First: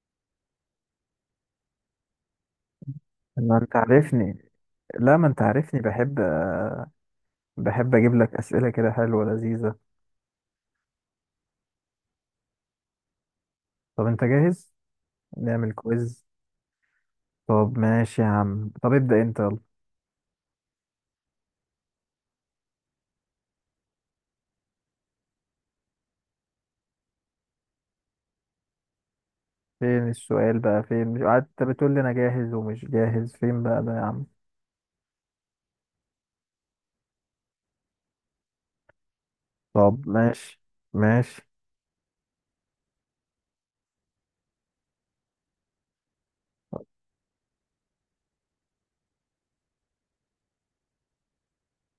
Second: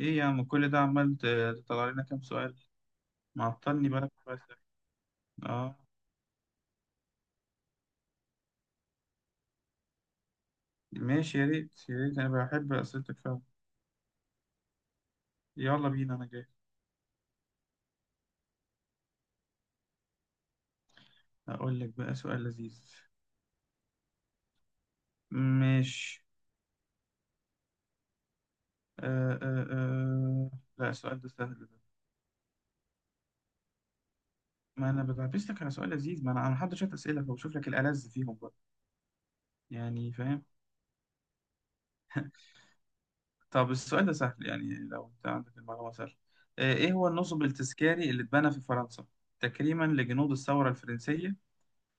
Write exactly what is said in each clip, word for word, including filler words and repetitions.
ايه يا عم، كل ده عمال ت- تطلع لنا كام سؤال؟ ما انت معطلني بالك بس. عارفني لا ما انت اه، عارفني، بحب بحب اجيب لك اسئله كده حلوه لذيذه. ماشي، يا ريت يا ريت، انا بحب اسئلتك فعلا. طب انت جاهز؟ نعمل يلا بينا، كويز؟ انا جاي. طب ماشي يا عم، طب ابدا انت، يلا. اقول لك بقى سؤال لذيذ. ماشي. آه آه فين آه. السؤال بقى، لا، فين؟ مش السؤال ده سهل قعدت ده. بتقول لي انا جاهز ومش جاهز؟ فين بقى ده يا عم؟ ما انا بلبس لك على سؤال لذيذ، ما انا انا محضر شويه اسئله، فبشوف لك الالذ فيهم بقى، طب يعني فاهم. ماشي، ماشي. طب السؤال ده سهل، يعني لو انت عندك المعلومه سهل. آه ايه هو النصب التذكاري اللي اتبنى في فرنسا تكريما لجنود الثوره الفرنسيه،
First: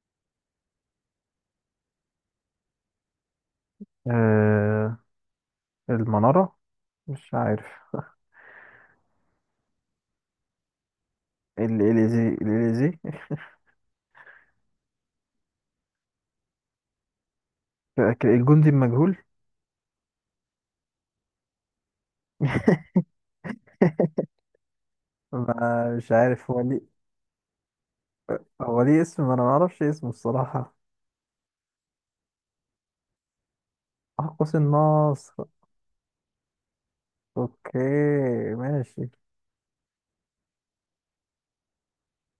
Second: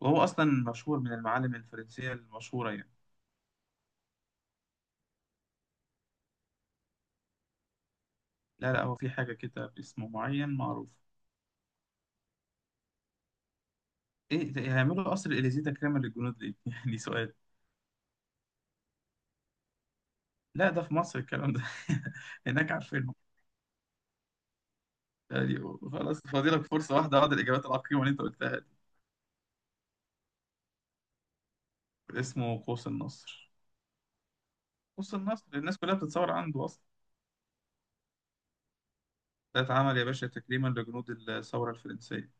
وهو أصلا مشهور من المعالم الفرنسية المشهورة يعني. آه، المناره، مش عارف. لا لا، هو في حاجة كده باسمه معين معروف. الاليزي، الاليزي. إيه ده- هيعملوا قصر الإليزيه تكريما للجنود ليه؟ يعني سؤال. فاكر الجندي المجهول؟ لا ده في مصر الكلام ده. هناك عارفينهم يعني. ما مش خلاص، عارف هو فاضلك فرصة ليه. واحدة بعد الإجابات العقيمة اللي أنت قلتها دي. هو ليه اسم؟ ما انا ما اعرفش اسمه الصراحه. اسمه قوس النصر. قوس قوس النصر. النصر، الناس كلها بتتصور عنده أصلا. اوكي، ماشي. ده اتعمل يا باشا تكريما لجنود الثورة الفرنسية.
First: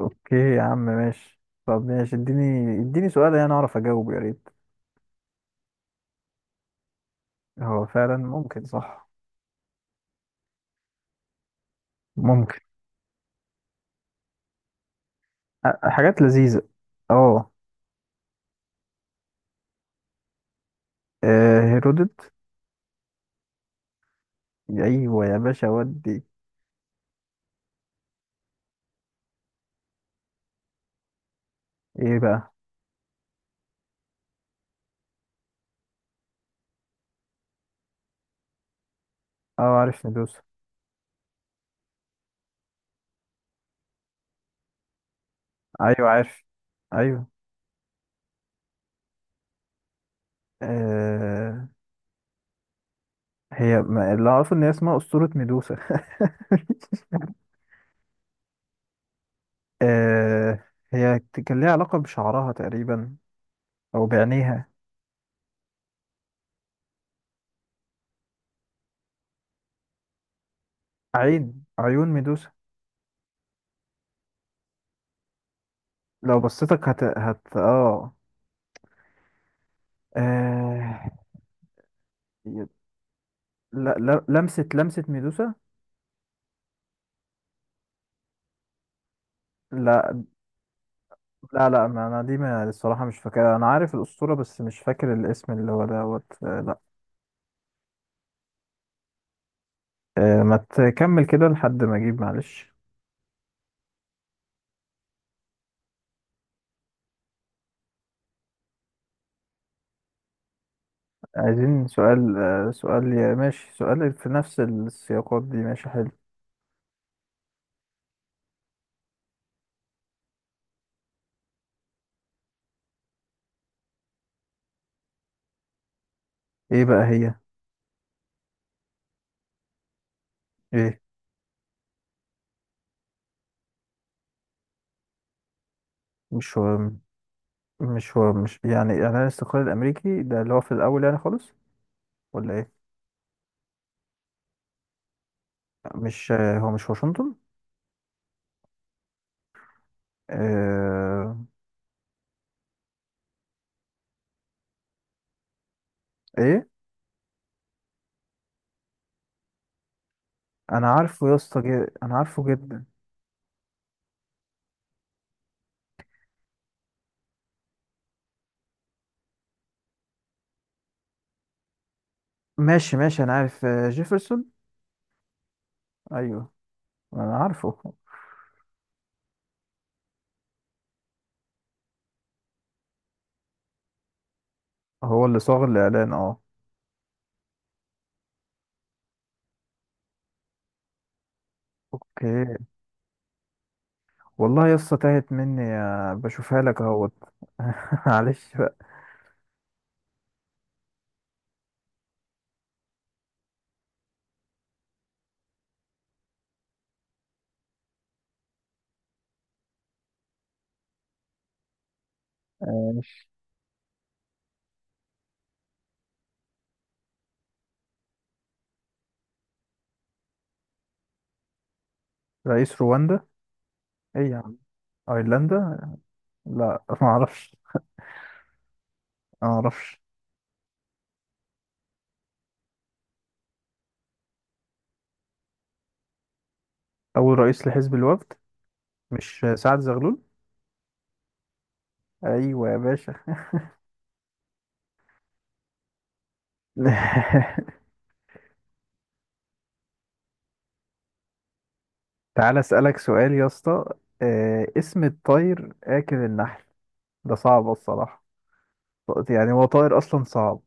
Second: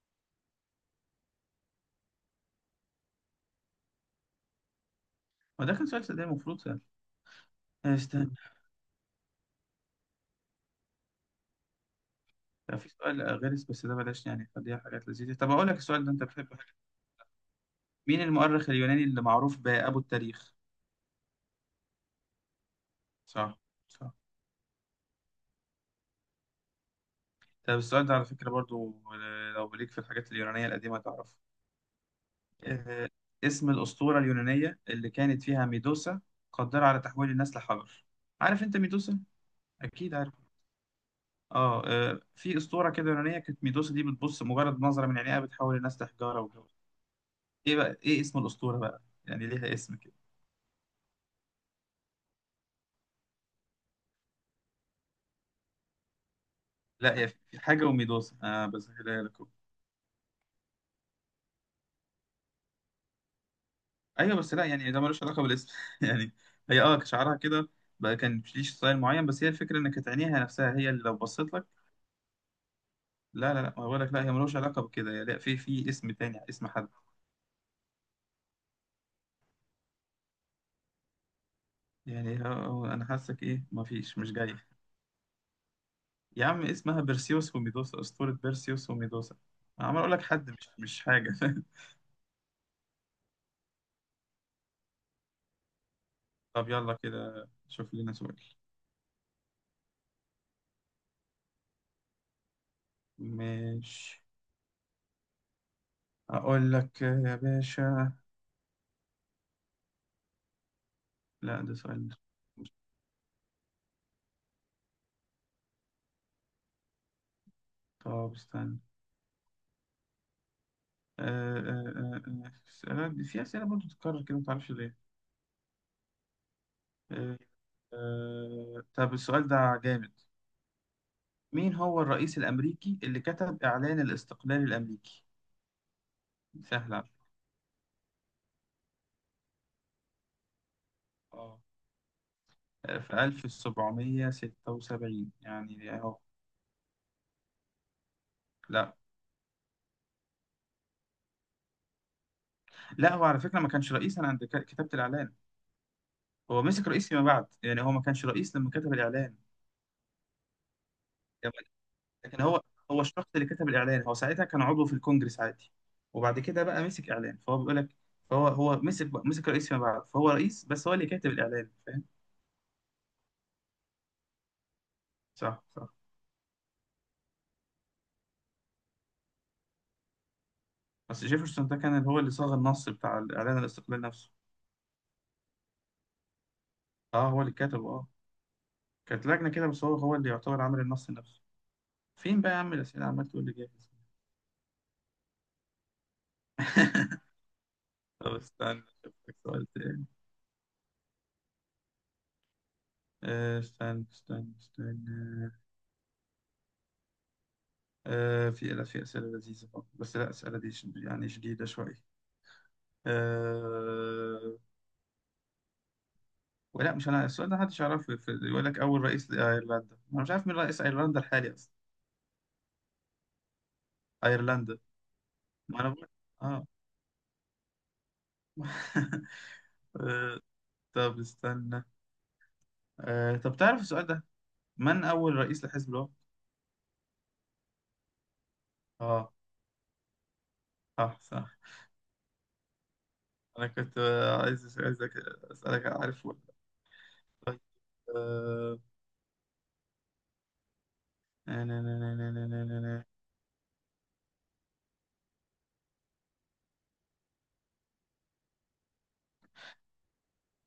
اوكي يا عم، ماشي. طب ماشي، اديني اديني سؤال انا اعرف اجاوبه يا ريت. ما ده كان سؤال صدق، المفروض سهل. هو فعلا استنى. ممكن، صح. ممكن. لا، في سؤال غير بس ده بلاش، يعني خليها حاجات لذيذة. طب أقول لك أ- السؤال ده حاجات أنت بتحبه. لذيذة. اه. مين المؤرخ اليوناني اللي معروف بأبو التاريخ؟ آه، هيرودوت. صح صح. ايوه يا باشا، ودي. طب السؤال ده على فكرة برضو، آه، لو ليك في الحاجات اليونانية القديمة تعرفه. ايه بقى؟ آه، اسم الأسطورة اليونانية اللي كانت فيها ميدوسا قدرة على تحويل الناس لحجر. عارف أنت ميدوسا؟ اه، عارف، أكيد عارف. ندوس. آه آه، في أسطورة كده يونانية، كانت ميدوسا دي بتبص مجرد نظرة من عينيها بتحول الناس ايوه، لحجارة عارف، وجو. ايوه. إيه بقى، إيه اسم الأسطورة بقى؟ يعني ليها اسم كده. آه، هي، ما اللي اعرفه ان هي اسمها اسطورة ميدوسا. لا هي في حاجة وميدوسا، آه بسهلها لك. آه، هي كان ليها علاقة بشعرها تقريبا، او ايوه بس لا، بعينيها. يعني ده ملوش علاقه بالاسم يعني. هي اه شعرها كده بقى كان ليش ستايل معين، بس هي الفكره ان كانت عينيها نفسها هي اللي لو بصيت عين لك. عيون ميدوسا. لا لا لا، ما بقول لك لا، هي ملوش علاقه بكده يعني. لا، في في اسم لو تاني، اسم بصيتك، حد هت هت اه آه، يعني. اه، ي- آه، انا حاسك ايه، ما لا، فيش، لا، مش جاي. لمسة لمسة ميدوسا. يا عم اسمها بيرسيوس وميدوسا، اسطوره بيرسيوس وميدوسا. أنا عمال اقول لا، لك حد، مش مش حاجه لا، لا، ما انا دي، ما الصراحة مش فاكرها، انا عارف الأسطورة بس مش فاكر الاسم اللي هو دوت، آه، طب لا. يلا كده شوف لنا سؤال. آه، ما تكمل كده لحد ما اجيب، معلش. مش، اقول لك يا باشا. لا ده عايزين سؤال. سؤال آه، سؤال، يا ماشي، سؤال في نفس السياقات دي، ماشي، حلو. طب استنى. آه، آه، آه، آه، أسئلة- في أسئلة برضه بتتكرر كده، متعرفش ليه. ايه بقى هي؟ آه، آه، طب السؤال ده جامد. ايه؟ مين هو الرئيس الأمريكي اللي كتب إعلان الاستقلال الأمريكي؟ مش هو سهل على فكرة. مش هو مش يعني اعلان الاستقلال الامريكي ده اللي هو في الاول يعني، خالص؟ اه، ولا ايه؟ آه، في ألف وسبعمائة وستة وسبعين يعني أهو. مش آه، هو مش واشنطن؟ لا آه، لا، هو على فكرة ما كانش رئيس أنا عند ك- كتابة الإعلان. هو ايه؟ مسك رئيس فيما بعد، يعني هو ما كانش رئيس لما كتب الإعلان. انا عارفه يا اسطى، جد- انا لكن عارفه هو، جدا. هو الشخص اللي كتب الاعلان، هو ساعتها كان عضو في الكونجرس عادي، وبعد كده بقى مسك اعلان فهو بيقول لك. فهو هو مسك مسك رئيس فيما بعد، فهو رئيس، بس هو اللي كاتب الاعلان، فاهم. ماشي، ماشي، انا عارف، آه، جيفرسون. صح صح. ايوه، انا عارفه. بس جيفرسون ده كان هو اللي صاغ النص بتاع الاعلان الاستقلال نفسه. هو اللي صاغ الاعلان، اه. اه هو اللي كتبه اه. كانت لجنه كده، بس هو هو اللي يعتبر عامل النص نفسه. فين بقى اوكي. يا عم الاسئله، عمال تقول لي جاهز. والله يا اسطى تاهت مني، آه، بشوفها لك اهوت. طب معلش بقى. استنى اشوف لك سؤال تاني. آه، استنى استنى استنى. آه، في، لا في اسئله لذيذه برضه. بس لا، اسئله دي شد- يعني شديده شويه. آه، أه... ولا مش، انا السؤال ده محدش يعرفه، في- يقول لك اول رئيس لايرلندا، انا مش عارف مين رئيس ايرلندا الحالي اصلا. رئيس رواندا؟ ايه يا عم؟ ايرلندا، ايرلندا. ما انا بقول. اه لا. ما اعرفش، ما اعرفش. طب استنى. أه... طب تعرف السؤال ده، من اول رئيس لحزب الوقت. اول رئيس لحزب الوفد، اه مش آه، سعد زغلول؟ صح صح. ايوه يا باشا. انا كنت آه، عايز أس- عايزك اسالك عارف ولا لأ. طيب. أه... نا- نا- نا- نا- نا- تعال نا- نا- نا. اسالك سؤال يا اسطى. آه، اسم الطير اكل النحل؟ ده صعب الصراحه. يعني هو طائر اصلا صعب.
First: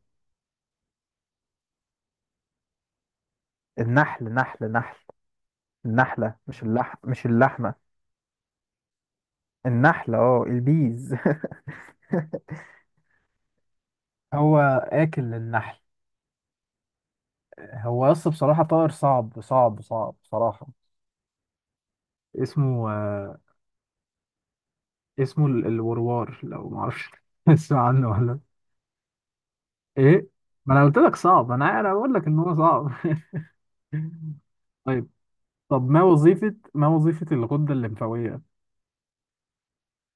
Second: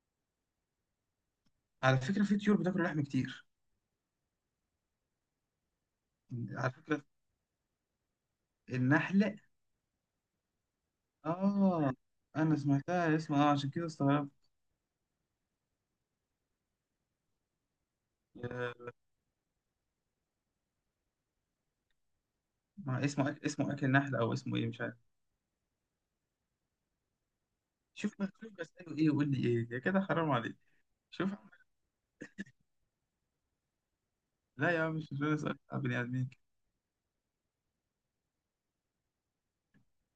على فكره في طيور بتاكل لحم كتير. النحل، نحل نحل، النحله، مش على اللح فكره مش اللحمه. النحله. النحله، اه، البيز. اه انا سمعتها اسمها اه، عشان كده استغربت. هو اكل النحل. هو يس، بصراحة طائر آه، صعب، صعب، صعب، بصراحة. اسمه ما اسمه، آه اسمه اكل نحل او اسمه ايه مش عارف. اسمه ال- الوروار، لو معرفش. اسمع عنه شوف ولا مخلوق اساله ايه ويقول لي ايه، يا كده ايه؟ حرام عليك. ما انا قلت لك شوف. صعب، انا انا بقول لك ان هو صعب. لا يا عم، طيب. مش مش اسال طب، بني ما ادمين. وظيفة ما وظيفة الغدة الليمفاوية؟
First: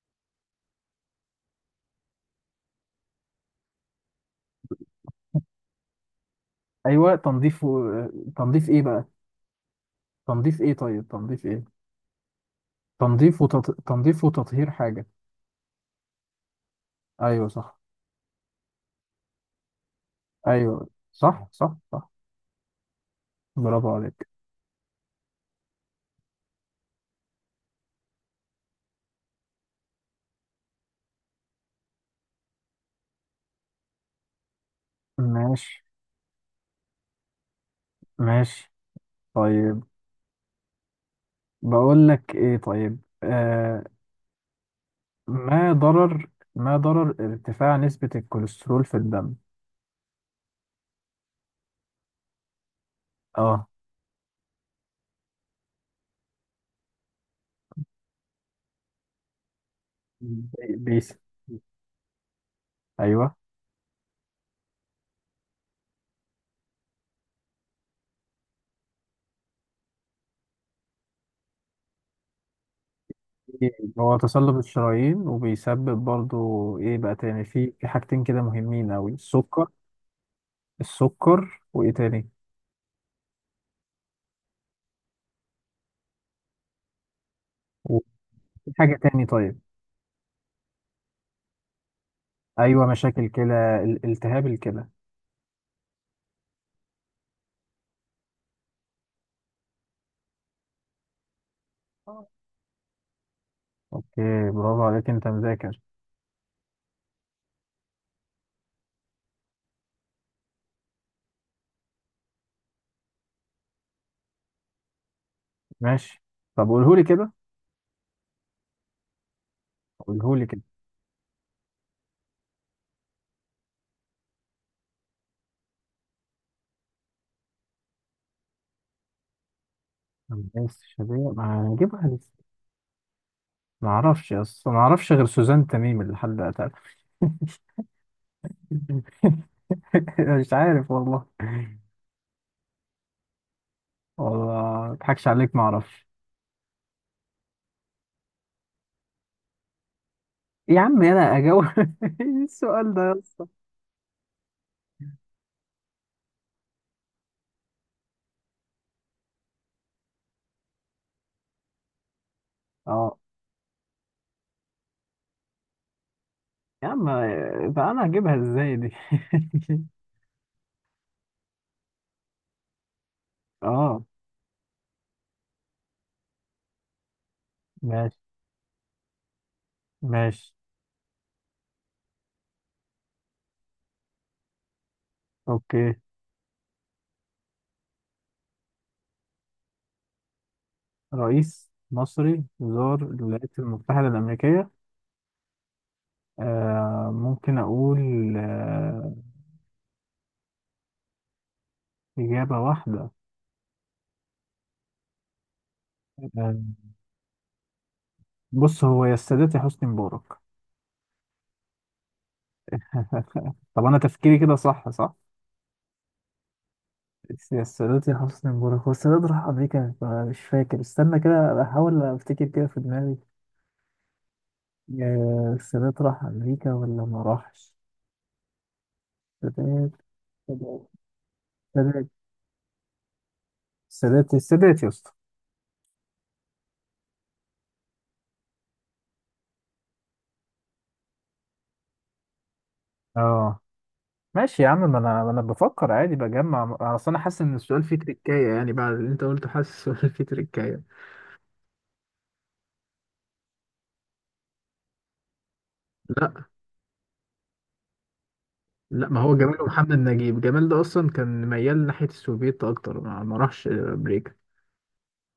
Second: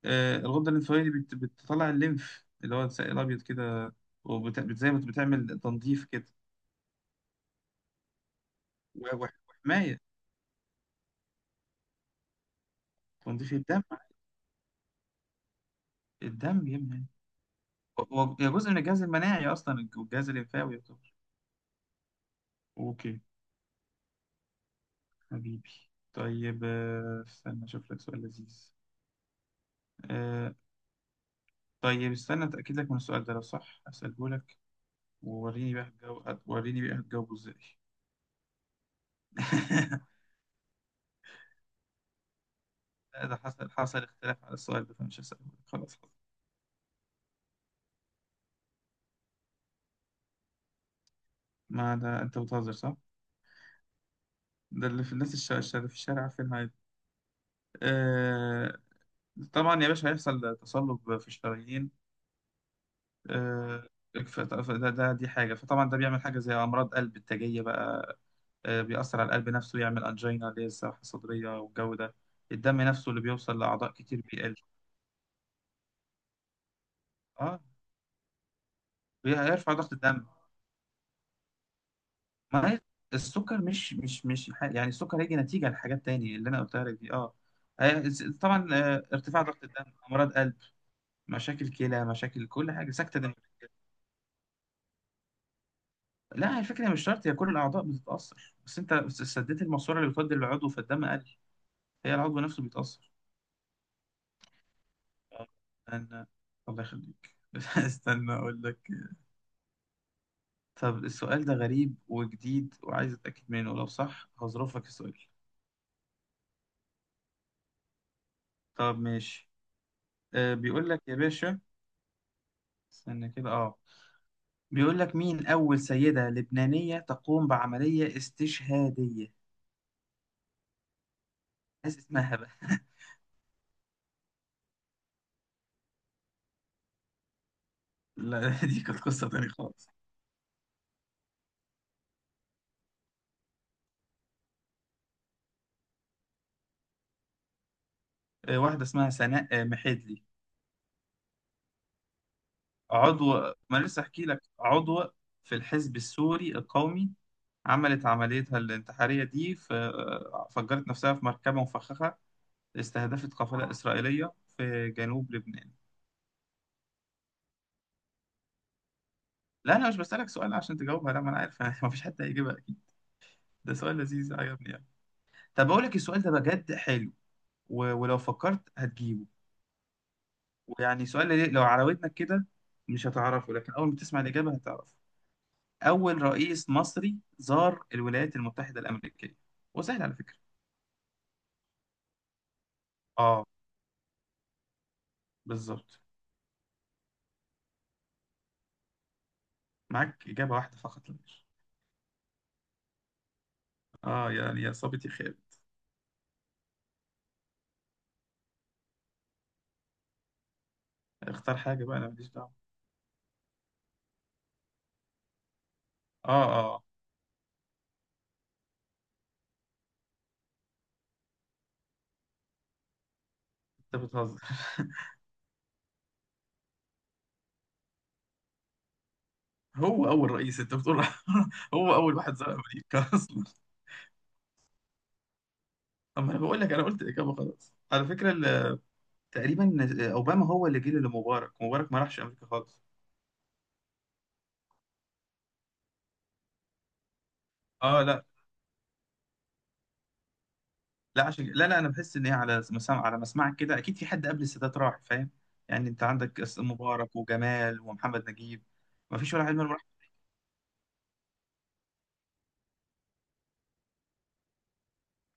آه الغده الانسوليه بت... بتطلع الليمف اللي هو السائل الابيض كده، وبت... بت- زي ما بتعمل تنظيف كده. ايوه، تنظيف و- تنظيف ايه بقى؟ و- وح- وحمايه. تنظيف ايه؟ طيب، تنظيف ايه؟ تنظيف تنظيف وتط... الدم. تنظيف وتطهير حاجة. الدم يا ابني. أيوه، صح. هو هو- هي جزء من الجهاز المناعي اصلا، والجهاز الليمفاوي أيوه، يعتبر. صح، صح، صح. اوكي. برافو عليك. حبيبي. طيب، آه، استنى اشوف لك سؤال لذيذ. آه، طيب استنى اتاكد لك من السؤال ده، لو صح هساله لك. ووريني ماشي، بقى هتجاوب، هت- وريني بقى هتجاوبه ازاي. ماشي، طيب. بقول لك إيه؟ طيب. لا ده حصل، آه. حصل اختلاف على السؤال ده فمش هسأله. ما خلاص حصل. ضرر ما ضرر ارتفاع نسبة الكوليسترول في الدم؟ ما ده انت بتهزر صح؟ اه، ده اللي في الناس الش- الش- اللي في الشارع عارفينها عادي. آه... طبعا يا باشا هيحصل بي- تصلب بيس. في الشرايين. أيوه. آه... ف- ف- ده, ده دي حاجة، فطبعا ده بيعمل حاجة زي أمراض قلب التاجية بقى. آه... بيأثر على القلب نفسه، يعمل أنجينا اللي هي الساحة الصدرية والجو ده. الدم نفسه اللي بيوصل لأعضاء هو كتير بيقل. تصلب الشرايين، وبيسبب برضو إيه بقى تاني؟ اه في في حاجتين كده مهمين أوي، السكر. بيرفع ضغط الدم. السكر وإيه تاني؟ ما هي السكر، مش مش مش ح- يعني السكر هيجي نتيجة لحاجات تانية اللي أنا قلتها لك دي أه. وفي هي- س- طبعا حاجة آه، تاني؟ ارتفاع طيب. ضغط الدم، أمراض قلب، مشاكل كلى، مشاكل كل أيوه، حاجة، سكتة مشاكل دم. كلى، ال- التهاب الكلى. لا الفكرة مش شرط، هي كل الأعضاء بتتأثر، بس أنت بس سديت الماسورة اللي بتودي للعضو فالدم قل، هي العضو نفسه بيتأثر. اوكي. برافو عليك، انت آه، مذاكر. أنا، الله يخليك استنى أقول لك. طب السؤال ده غريب وجديد وعايز أتأكد منه، لو صح هظرفك السؤال. ماشي. طب قولهولي كده، طب ماشي. قولهولي آه، كده. بيقول لك يا باشا، استنى كده أه. بيقول لك مين أول سيدة لبنانية تقوم بعملية استشهادية. الناس شبيه، ما ناس هنجيبها لسه. اسمها بقى ما اعرفش اصلا، ما اعرفش غير سوزان تميم اللي حد قتلها. لا دي كانت قصة تانية خالص. مش عارف والله. والله ما اضحكش عليك، ما اعرفش. آه، واحدة اسمها سناء آه، محدلي. يا عم انا اجاوب. إيه السؤال ده يا عضو، اسطى؟ ما أنا لسه أحكي لك، عضو في الحزب السوري القومي، عملت عمليتها الانتحارية دي في، آه، فجرت نفسها في مركبة مفخخة اه. استهدفت قافلة إسرائيلية في جنوب لبنان. يا عم، بقى انا هجيبها ازاي دي؟ لا أنا مش بسألك سؤال عشان تجاوبها، لا ما أنا عارف ما فيش حد هيجيبها أكيد. ده سؤال اه، لذيذ عجبني يعني. طب بقول لك السؤال ده بجد حلو، و- ماشي، ولو فكرت هتجيبه. ماشي، ويعني سؤال ليه- لو عراودنك كده مش هتعرفه، لكن أول ما تسمع الإجابة هتعرفه. اوكي. أول رئيس مصري زار الولايات المتحدة الأمريكية، وسهل على فكرة. رئيس مصري زار آه الولايات المتحدة الأمريكية؟ بالظبط. آه، ممكن أقول. آه. معاك إجابة واحدة فقط لا غير. إجابة واحدة؟ آه يعني يا صابت يا خالد. آه، بص، هو يا السادات يا حسني مبارك. اختار حاجة بقى، أنا ماليش دعوة. طب أنا تفكيري كده، صح؟ صح؟ آه آه. يا السادات يا حسني مبارك. هو السادات راح أمريكا؟ مش فاكر، استنى كده أحاول أفتكر كده في دماغي. أنت بتهزر آه، السادات راح أمريكا ولا ما راحش؟ السادات. هو أول رئيس أنت السادات. بتقول هو السادات. أول واحد زار أمريكا أصلا. السادات. السادات يا اسطى. أما أنا بقول لك، أنا قلت الإجابة خلاص على فكرة ال- تقريبا اوباما هو اللي جه لمبارك، مبارك ما راحش امريكا خالص. اه، ماشي يا عم، ما انا ما انا بفكر عادي، بجمع. اصل انا حاسس ان السؤال فيه اه لا، تريكايه، يعني بعد اللي انت قلته حاسس السؤال فيه تريكايه. لا عشان لا لا انا بحس ان هي على مسام على مسمعك كده، اكيد في حد قبل السادات راح، فاهم. يعني انت عندك لا، أس- مبارك وجمال ومحمد نجيب. لا. ما ما فيش هو ولا حد جمال منهم راح، ومحمد نجيب، جمال ده اصلا كان ميال ناحيه السوفيت اكتر، ما ما راحش امريكا.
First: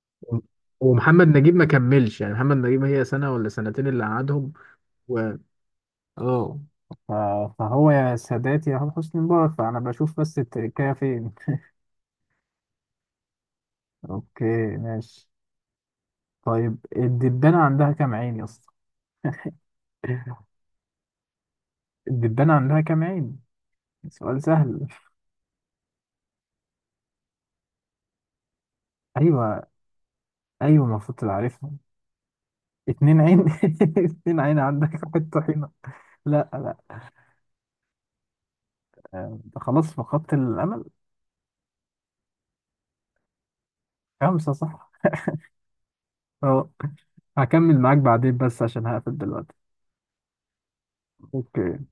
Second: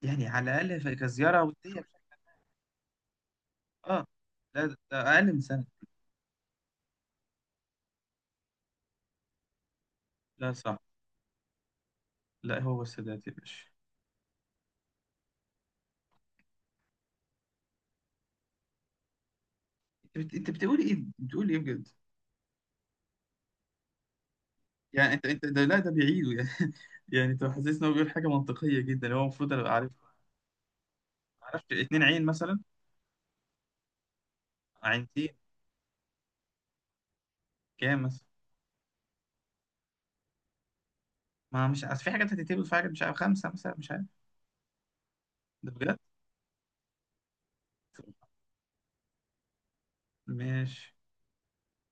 يعني و- على الاقل في- ومحمد كزياره نجيب ما وديه. كملش، يعني محمد نجيب، هي سنه ولا سنتين اللي اه قعدهم. لا ده ده و اقل من سنه. اه ف- فهو يا سادات يا حسني مبارك، فأنا بشوف بس لا صح. التركية فين. لا هو السادات يا باشا. أوكي، ماشي. طيب، الدبانة عندها كام عين يا اسطى؟ انت بت- أنت بتقول ايه، بتقول ايه بجد. الدبانة عندها كام عين؟ سؤال سهل. يعني انت انت ده لا ده بيعيده يعني يعني انت حاسس ان هو بيقول حاجه منطقيه جدا، هو المفروض أيوة، ابقى عارفها. أيوة، المفروض تبقى ما اعرفش، عارفها. اتنين عين مثلا. اتنين عين؟ اتنين عين؟ عندك واحد عينتين. طحينة. لا، لا، كام مثلا. أنت خلاص فقدت الأمل. ما مش عارف، في حاجات هتتقبل، في حاجات مش عارف، خمسه مثلا مش عارف. خمسة، صح. ده بجد. أه. هكمل معاك بعدين بس عشان هقفل دلوقتي. ماشي أوكي.